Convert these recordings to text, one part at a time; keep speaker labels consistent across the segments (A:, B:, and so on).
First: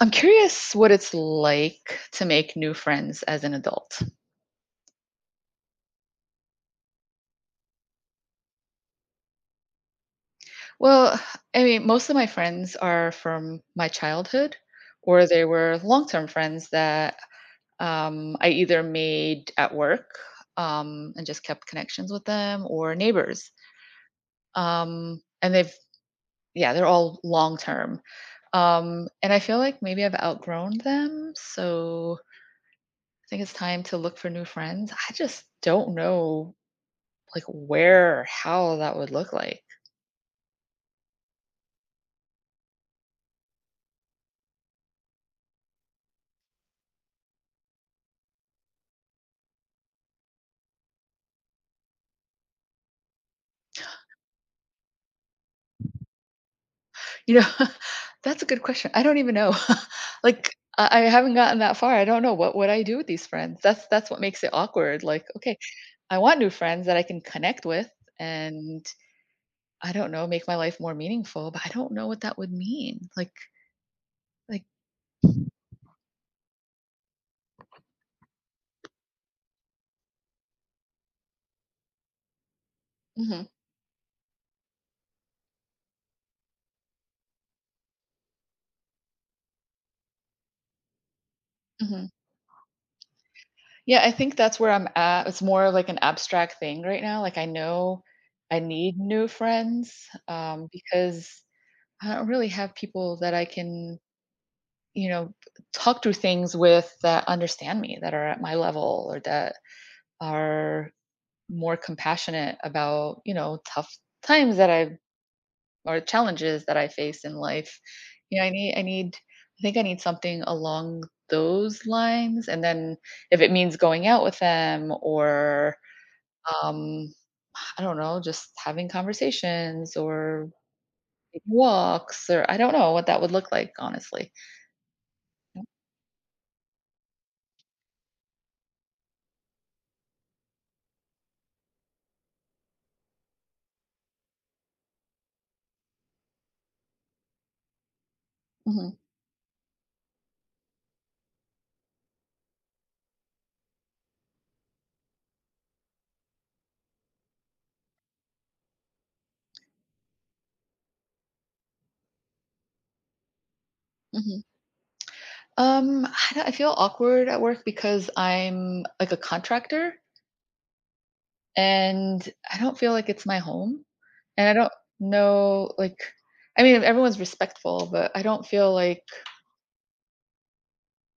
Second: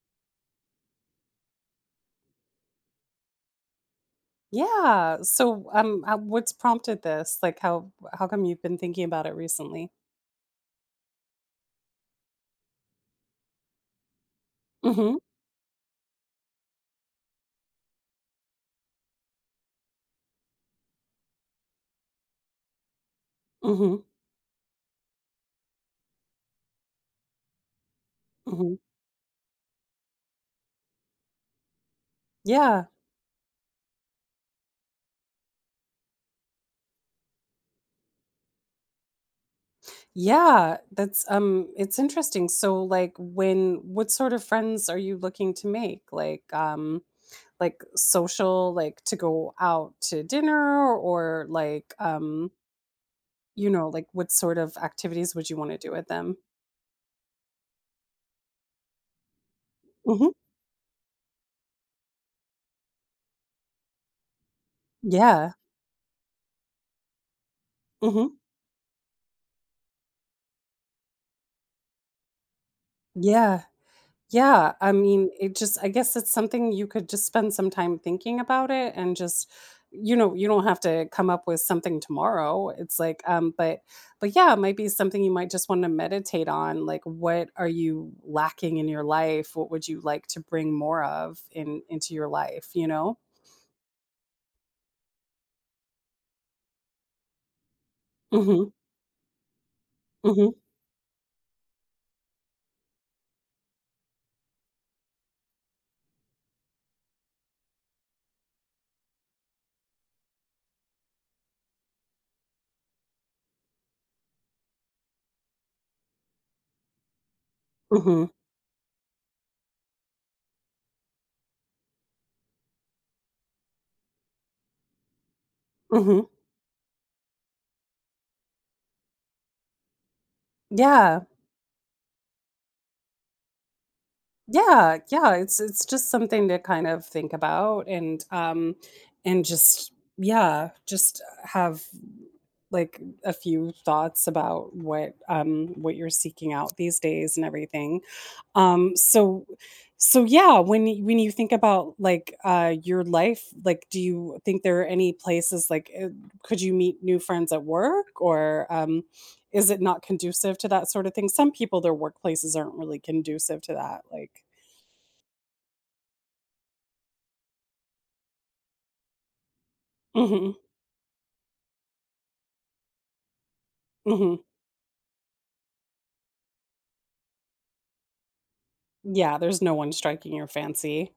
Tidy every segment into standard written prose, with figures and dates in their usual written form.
A: I'm curious what it's like to make new friends as an adult.
B: Yeah. What's prompted this? Like, how come you've been thinking about it recently?
A: Well, I mean, most of my friends are from my childhood,
B: Mm-hmm.
A: or they were long term friends that I either made at work and just kept connections with them, or neighbors.
B: Mm-hmm.
A: And they've, yeah, they're all long term.
B: Mm-hmm.
A: And I feel like maybe I've outgrown them. So
B: Yeah.
A: I think it's time to look for new friends. I just don't know where how that would look like.
B: Yeah. That's. It's interesting. So, like, when what sort of friends are you looking to make? Like social, like to go out to dinner, or like, like what sort of activities would you want to do with them?
A: You know, that's a good question. I don't even know.
B: Mm-hmm.
A: Like I haven't gotten that far. I don't know what would I do with these friends. That's what makes it awkward. Like,
B: Yeah.
A: okay, I want new friends that I can connect with
B: Mm-hmm.
A: and I don't know, make my life more meaningful, but I don't know what that would mean.
B: Yeah.
A: Like
B: Yeah, I mean, it just I guess it's something you could just spend some time thinking about it and just you know, you don't have to come up with something tomorrow. It's like
A: Mhm,
B: but yeah, it might be something you might just want to meditate on, like what are you lacking in your life? What would you like to bring more of in
A: mhm.
B: into your life, you know?
A: Yeah, I think that's where I'm at. It's more of like an abstract thing right now. Like I know I
B: Mhm.
A: need new friends,
B: Mhm.
A: because I don't really have people that I can, you know, talk through things with that understand me, that are at my level, or that are more compassionate about, you know, tough times that I or challenges that I face in life.
B: Mhm.
A: You know, I think I need something along those lines, and then if it means going out with them or
B: Mhm.
A: um I don't know, just having conversations or
B: Yeah.
A: walks or I don't know what that would look like honestly.
B: Yeah, yeah, it's just something to kind of think about. And just yeah, just have like a few thoughts about what you're seeking out these days and everything. Um
A: Mhm.
B: so so yeah, when when you think about like your life, like do you think there are any places like could you meet new friends at work, or is it not conducive to that sort of thing? Some people, their workplaces aren't really conducive to that. Like
A: Mhm. I don't I feel awkward at work because I'm like a contractor,
B: Mhm.
A: and I don't feel like it's my home.
B: Mhm.
A: And I don't know like I mean everyone's respectful, but I don't feel like
B: Yeah, there's no one striking your fancy.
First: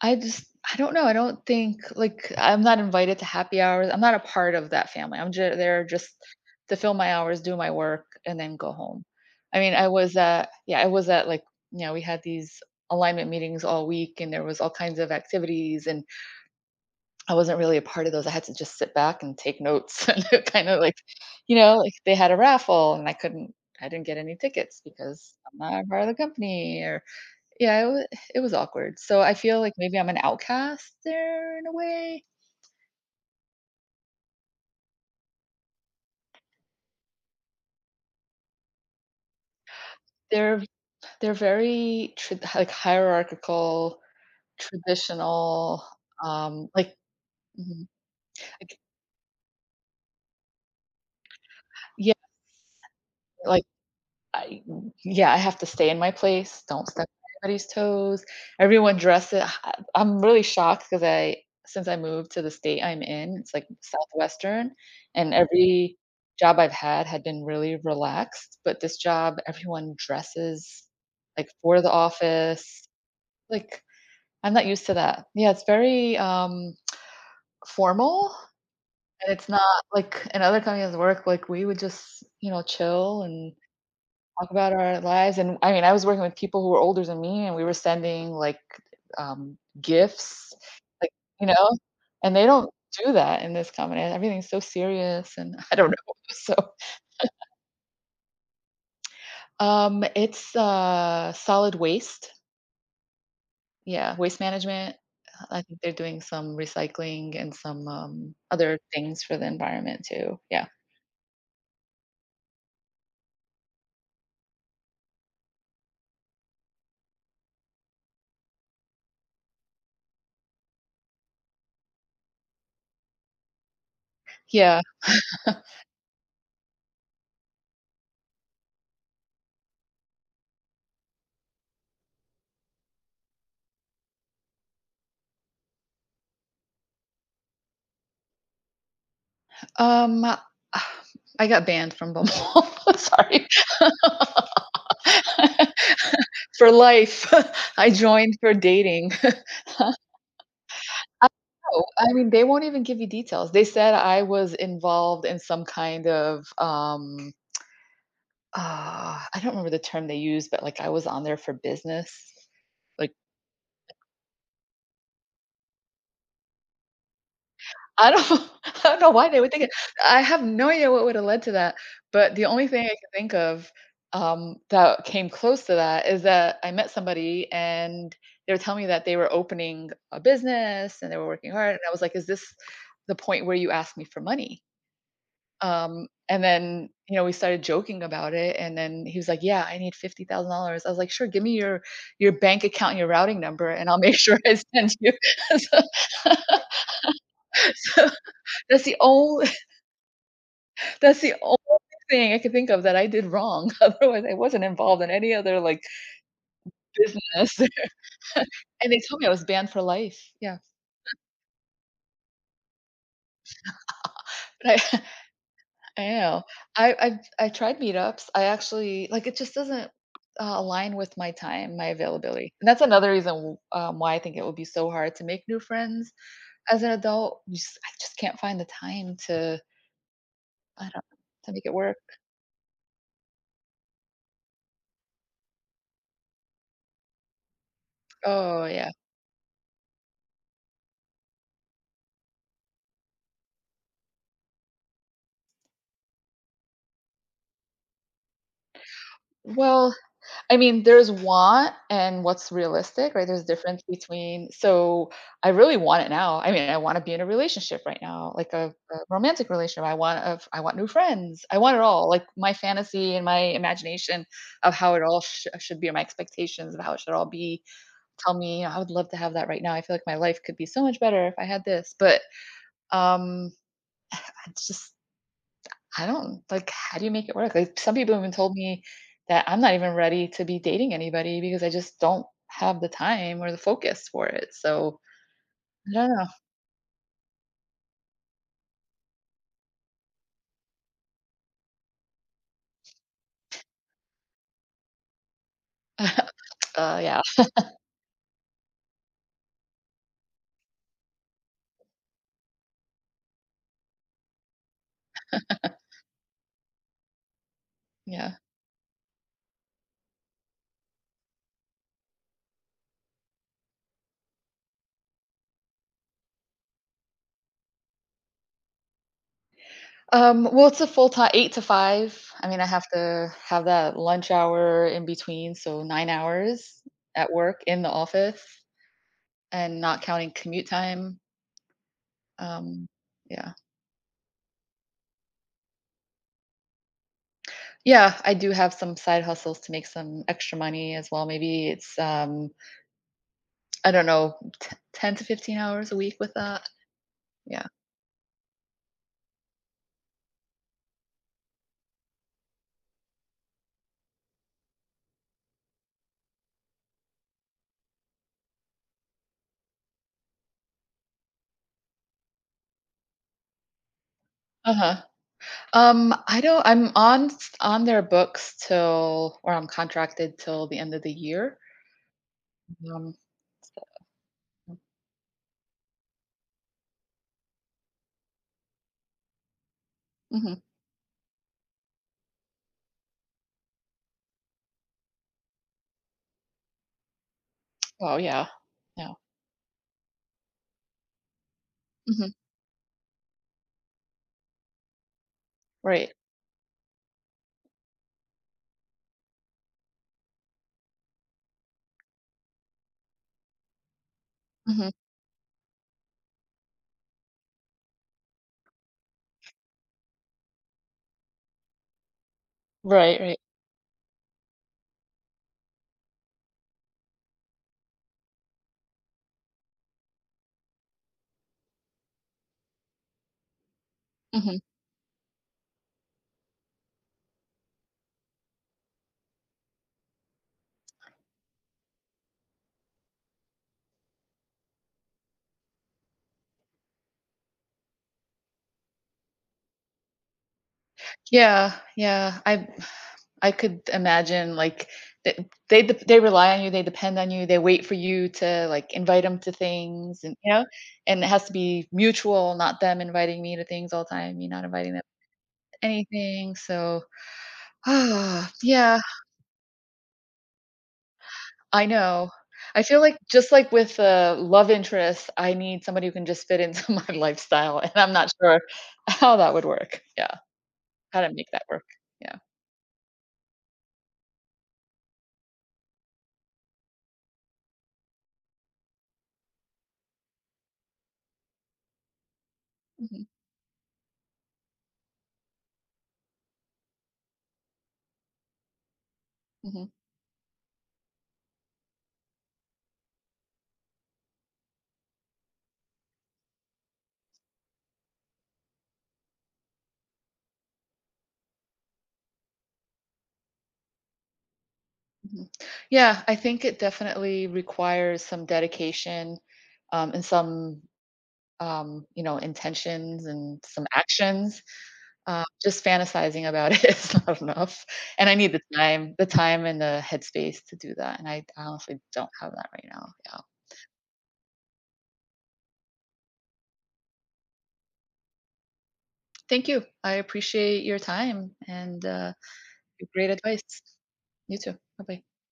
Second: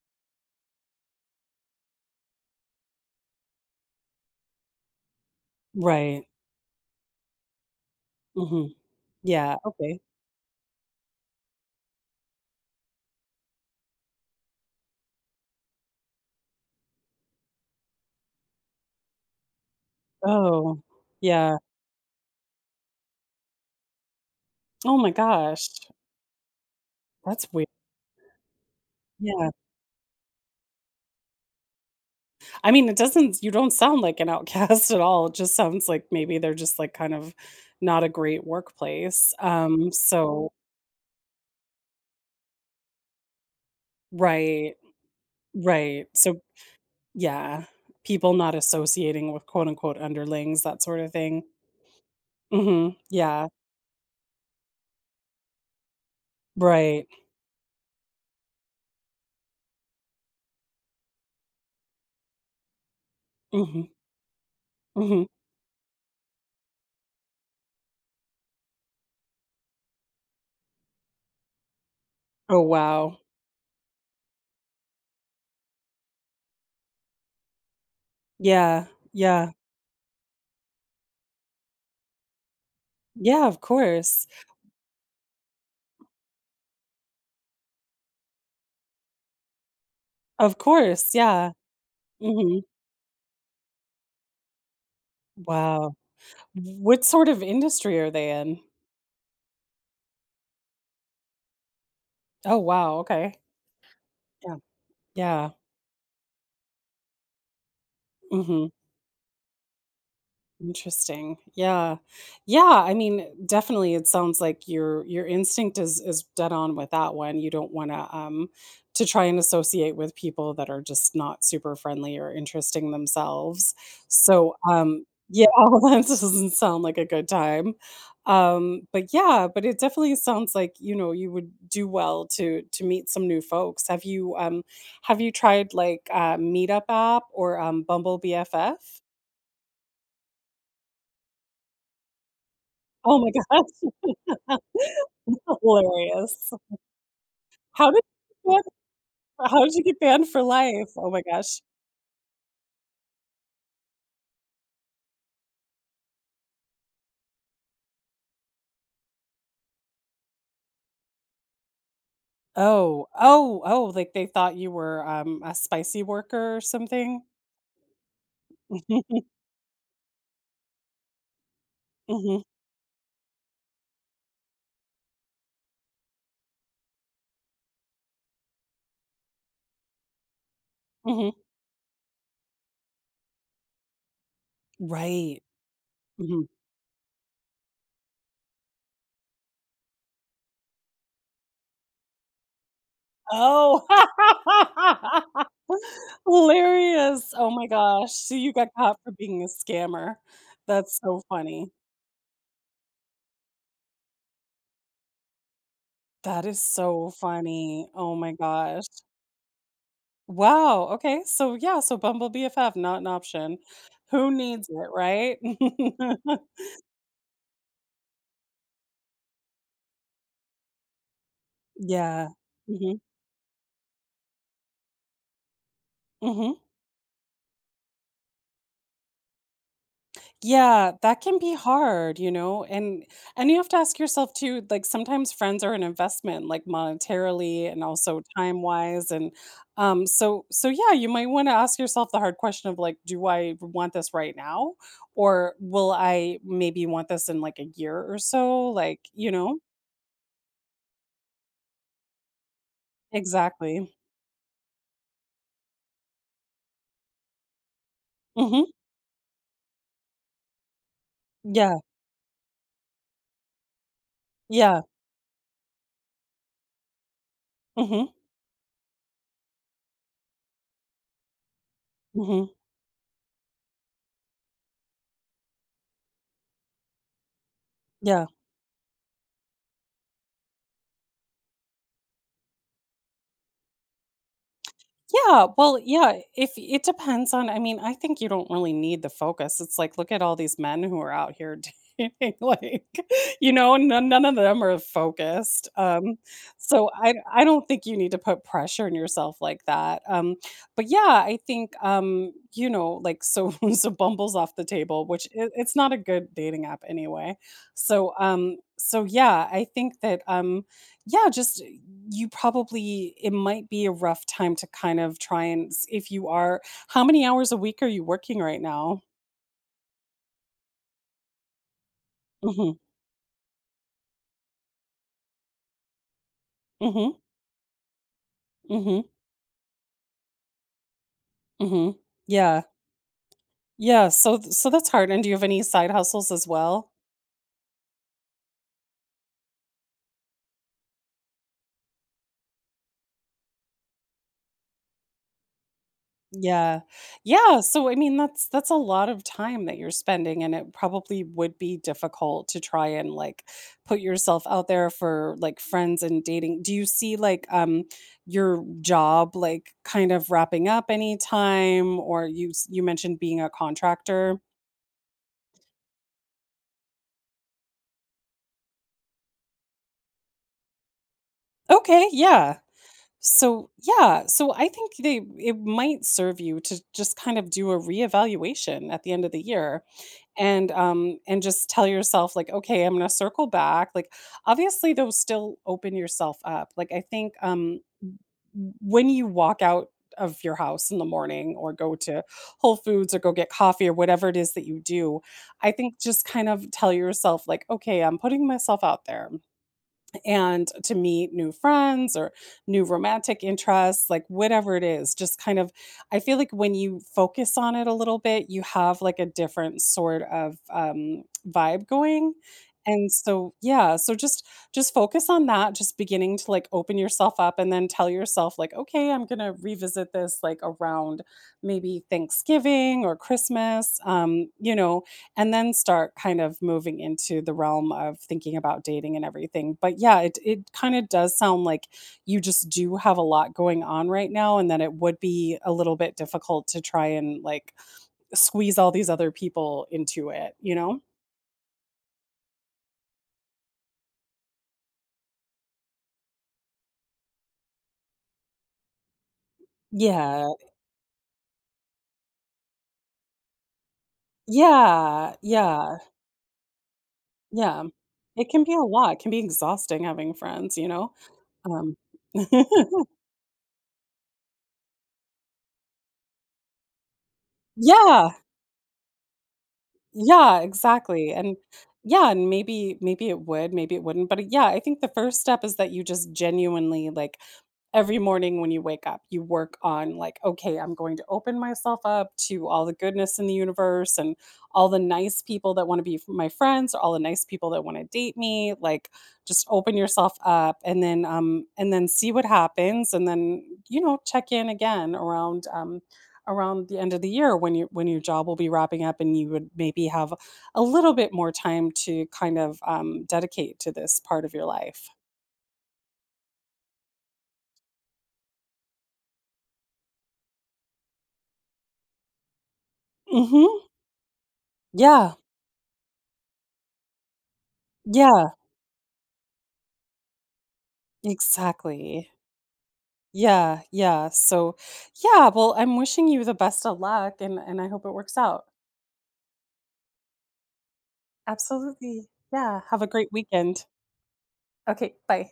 A: I just I don't know. I don't think like I'm not invited to happy hours. I'm not a part of that family. I'm just there just
B: Right.
A: to fill my hours, do my work, and then go
B: Mhm.
A: home.
B: Yeah,
A: I mean, I
B: okay.
A: was at yeah, I was at like we had these alignment meetings all week and there was all kinds of activities and I wasn't really a part of those. I had to just sit back and take notes and kind of
B: Oh.
A: like, you
B: Yeah.
A: know, like they had a raffle and I couldn't, I didn't get any tickets
B: Oh my
A: because I'm
B: gosh.
A: not a part of the company, or,
B: That's weird.
A: yeah, it was awkward. So I
B: Yeah.
A: feel like maybe I'm an outcast there in a way.
B: I mean, it doesn't you don't sound like an outcast at all. It just sounds like maybe they're just, like, kind of not a great workplace.
A: They're, they're very like hierarchical,
B: Right.
A: traditional,
B: Right. So
A: like,
B: yeah.
A: mhm,
B: People not
A: like,
B: associating with quote, unquote, "underlings," that sort of thing.
A: yeah,
B: Mhm. Yeah.
A: like I yeah, I have to stay in my place, don't step
B: Right.
A: on anybody's toes. Everyone dresses I'm really shocked because I since I moved to the state I'm in, it's like
B: Mhm.
A: Southwestern,
B: Mhm.
A: and every job I've had had been really relaxed, but this job, everyone dresses, like, for the
B: Oh,
A: office.
B: wow.
A: Like, I'm not used to that. Yeah, it's very, formal,
B: Yeah.
A: and it's
B: Yeah.
A: not like in other companies at work, like, we would just, you know, chill
B: Yeah,
A: and
B: of course.
A: talk about our lives. And I mean, I was working with people who were older than me and we were sending, like, gifts,
B: Of
A: like,
B: course,
A: you
B: yeah.
A: know, and they
B: Mhm.
A: don't do that in this company, everything's so serious and I don't
B: Wow.
A: know. So,
B: What sort of industry are they in?
A: it's, solid waste.
B: Oh, wow, okay.
A: Yeah, waste
B: Yeah.
A: management.
B: Yeah.
A: I think they're doing some recycling and some,
B: Mhm.
A: other things for the environment too. Yeah.
B: Interesting. Yeah. Yeah, I mean, definitely it sounds like your instinct is dead on with that one. You don't want to try and associate with people that are just not super friendly or interesting themselves. So,
A: Yeah.
B: yeah, all that doesn't sound like a good time. But yeah, but it definitely sounds like, you know, you would do well to meet some new folks. Have you tried like Meetup app or Bumble BFF?
A: Um, I got banned from Bumble.
B: Oh my
A: Sorry.
B: gosh. Hilarious.
A: For life. I
B: How did
A: joined
B: you get
A: for
B: banned
A: dating.
B: how did you get banned for life? Oh my
A: I
B: gosh.
A: don't know. I mean, they won't even give you details. They said I was involved in some kind of, I don't remember the term they used, but, like, I was on there for business. Like
B: Oh, like, they thought you were, a spicy worker or something?
A: I don't I don't know
B: Mhm,
A: why they would think it. I have no idea what would have led to that, but
B: mhm,
A: the only thing I can think of, that came close to that is that I met somebody and they were telling me that they were opening a business and they were
B: mhm.
A: working hard, and I was like, "Is this the point where you ask me for money?"
B: Right.
A: And
B: Mhm.
A: then, you know, we started joking about it, and then he was like, "Yeah, I need $50,000." I was like, "Sure, give me your bank account and your routing number,
B: Oh.
A: and I'll make sure I send you." So
B: Hilarious. Oh my gosh. So you got
A: that's the
B: caught for being
A: only
B: a scammer. That's
A: That's
B: so
A: the only
B: funny.
A: thing I could think of that I did wrong. Otherwise, I wasn't involved in any other, like,
B: That is so
A: business.
B: funny. Oh my gosh.
A: And they told me I was banned for life. Yeah.
B: Wow, okay, so yeah, so Bumble BFF, not an option. Who needs
A: But
B: it,
A: I
B: right?
A: I know. I tried meetups. I actually like, it just doesn't, align with my time, my
B: Yeah.
A: availability. And that's
B: Mhm.
A: another reason why I think it would be so hard to make new friends
B: Mhm.
A: as an adult. You just I just can't find the time to I
B: Yeah,
A: don't know,
B: that can
A: to
B: be
A: make it work.
B: hard, you know, and you have to ask yourself too, like sometimes friends are an investment, like monetarily and also time
A: Oh, yeah.
B: wise, and so yeah, you might want to ask yourself the hard question of like, do I want this right now, or will I maybe want this in like a year or so? Like, you know,
A: Well I mean, there's want and what's realistic, right? There's difference
B: exactly.
A: between so I really want it now. I mean, I want to be in a relationship right now, like
B: Hmm.
A: a romantic relationship. I want new friends. I want
B: Yeah,
A: it all. Like my fantasy and my imagination of
B: yeah.
A: how it all should be, or my expectations of how it should all be.
B: Hmm.
A: Tell me, I would love to have that right now. I feel like my life could be so much better if I had this. But
B: Hmm.
A: um, it's just I don't like, how do you make it work? Like, some people
B: Yeah.
A: even told me that I'm not even ready to be dating anybody because I just don't have the time or the focus for it. So
B: Yeah, well,
A: I don't
B: yeah,
A: know.
B: if it depends on I mean, I think you don't really need the focus. It's like, look at all these men who are out here dating, like, you know, none of them are focused.
A: Uh,
B: I
A: yeah,
B: don't think you need to put pressure on yourself like that. But yeah, I think you know, so Bumble's off the table, which it's not a good dating app anyway. So
A: yeah.
B: um so yeah, I think that yeah, just you probably it might be a rough time to kind of try and if you are how many hours a week are you working right now?
A: Well, it's a full time, 8 to 5. I mean, I
B: Mhm.
A: have to have that lunch hour in between, so 9 hours
B: Mhm.
A: at work in the office,
B: Mhm.
A: and not counting commute time.
B: Mhm. Yeah.
A: Um, yeah,
B: So that's hard. And do you have any side hustles as well?
A: yeah. I do have some side hustles to make some extra money as well. Maybe it's I don't know, 10 to 15 hours a week with that.
B: Yeah. Yeah,
A: Yeah.
B: so I mean, that's a lot of time that you're spending, and it probably would be difficult to try and, like, put yourself out there for, like, friends and dating. Do you see, like, your job, like, kind of wrapping up anytime, or you mentioned being a contractor?
A: Uh-huh. I don't I'm on on their books till or I'm contracted till the end of the year.
B: Okay, yeah.
A: Um,
B: So
A: so,
B: yeah, so I think they it might serve you to just kind of do a reevaluation at the end of the year,
A: mhm.
B: and just tell yourself like, okay, I'm going to circle back. Like, obviously, though, still open yourself up. Like, I think,
A: Oh yeah.
B: when
A: Yeah.
B: you walk out of your house in the morning, or go to
A: Hmm.
B: Whole Foods or go get coffee or whatever it is that you do, I think
A: Right.
B: just kind of tell yourself, like, okay, I'm putting myself out there and to meet new friends or new romantic interests, like whatever it
A: Hmm.
B: is, just kind of, I feel like when you focus on it a little bit, you have like a different sort of vibe going. And
A: Right, right.
B: so, yeah, so just focus on that, just beginning to like open yourself up and then tell yourself like, okay, I'm going to revisit this like around maybe Thanksgiving or Christmas.
A: Hmm.
B: You know, and then start kind of moving into the realm of thinking about dating and everything. But yeah, it kinda does sound like you just do have a lot going on right now, and that it would be a little bit difficult to try and, like, squeeze all these other people into it, you know?
A: Yeah, yeah. I could imagine like they they rely on you, they depend on you, they wait for you to like invite them to things and
B: Yeah.
A: you know, and it has to be mutual, not them inviting me to things all the time, me not inviting them.
B: Yeah, yeah,
A: Anything, so
B: yeah. It
A: ah,
B: can be a
A: yeah,
B: lot. It can be exhausting having friends, you know?
A: I
B: Um
A: know. I feel like just like with the love interest, I need somebody who can just fit into my lifestyle, and I'm
B: Yeah.
A: not sure how that would work. Yeah,
B: Yeah,
A: how to
B: exactly,
A: make
B: and
A: that work.
B: yeah,
A: Yeah.
B: and maybe maybe it would, maybe it wouldn't, but, yeah, I think the first step is that you just genuinely, like, every morning when you wake up, you work on like, okay, I'm going to open myself up to all the
A: Mhm,
B: goodness in the universe and all the nice people that want to be my friends or all the nice people that want to date me. Like, just
A: mhm,
B: open yourself up and then see what happens. And then, you know, check in again around, around the end of the year when you when your job will be wrapping up and you would maybe have a little bit more time to kind of dedicate to this part of your life.
A: mhm. Yeah, I think it definitely requires some dedication, and some you know, intentions and
B: Hmm.
A: some actions.
B: Yeah,
A: Just fantasizing about it is not enough, and I need
B: yeah.
A: the time and the headspace to do that, and I honestly don't
B: Exactly.
A: have that right now. Yeah.
B: Yeah, yeah. So, yeah, well, I'm wishing you the best of luck, and I hope it works out.
A: Thank you. I appreciate your time and
B: Absolutely. Yeah, have a
A: your great
B: great
A: advice.
B: weekend.
A: You too. Bye
B: Okay,
A: bye.
B: bye.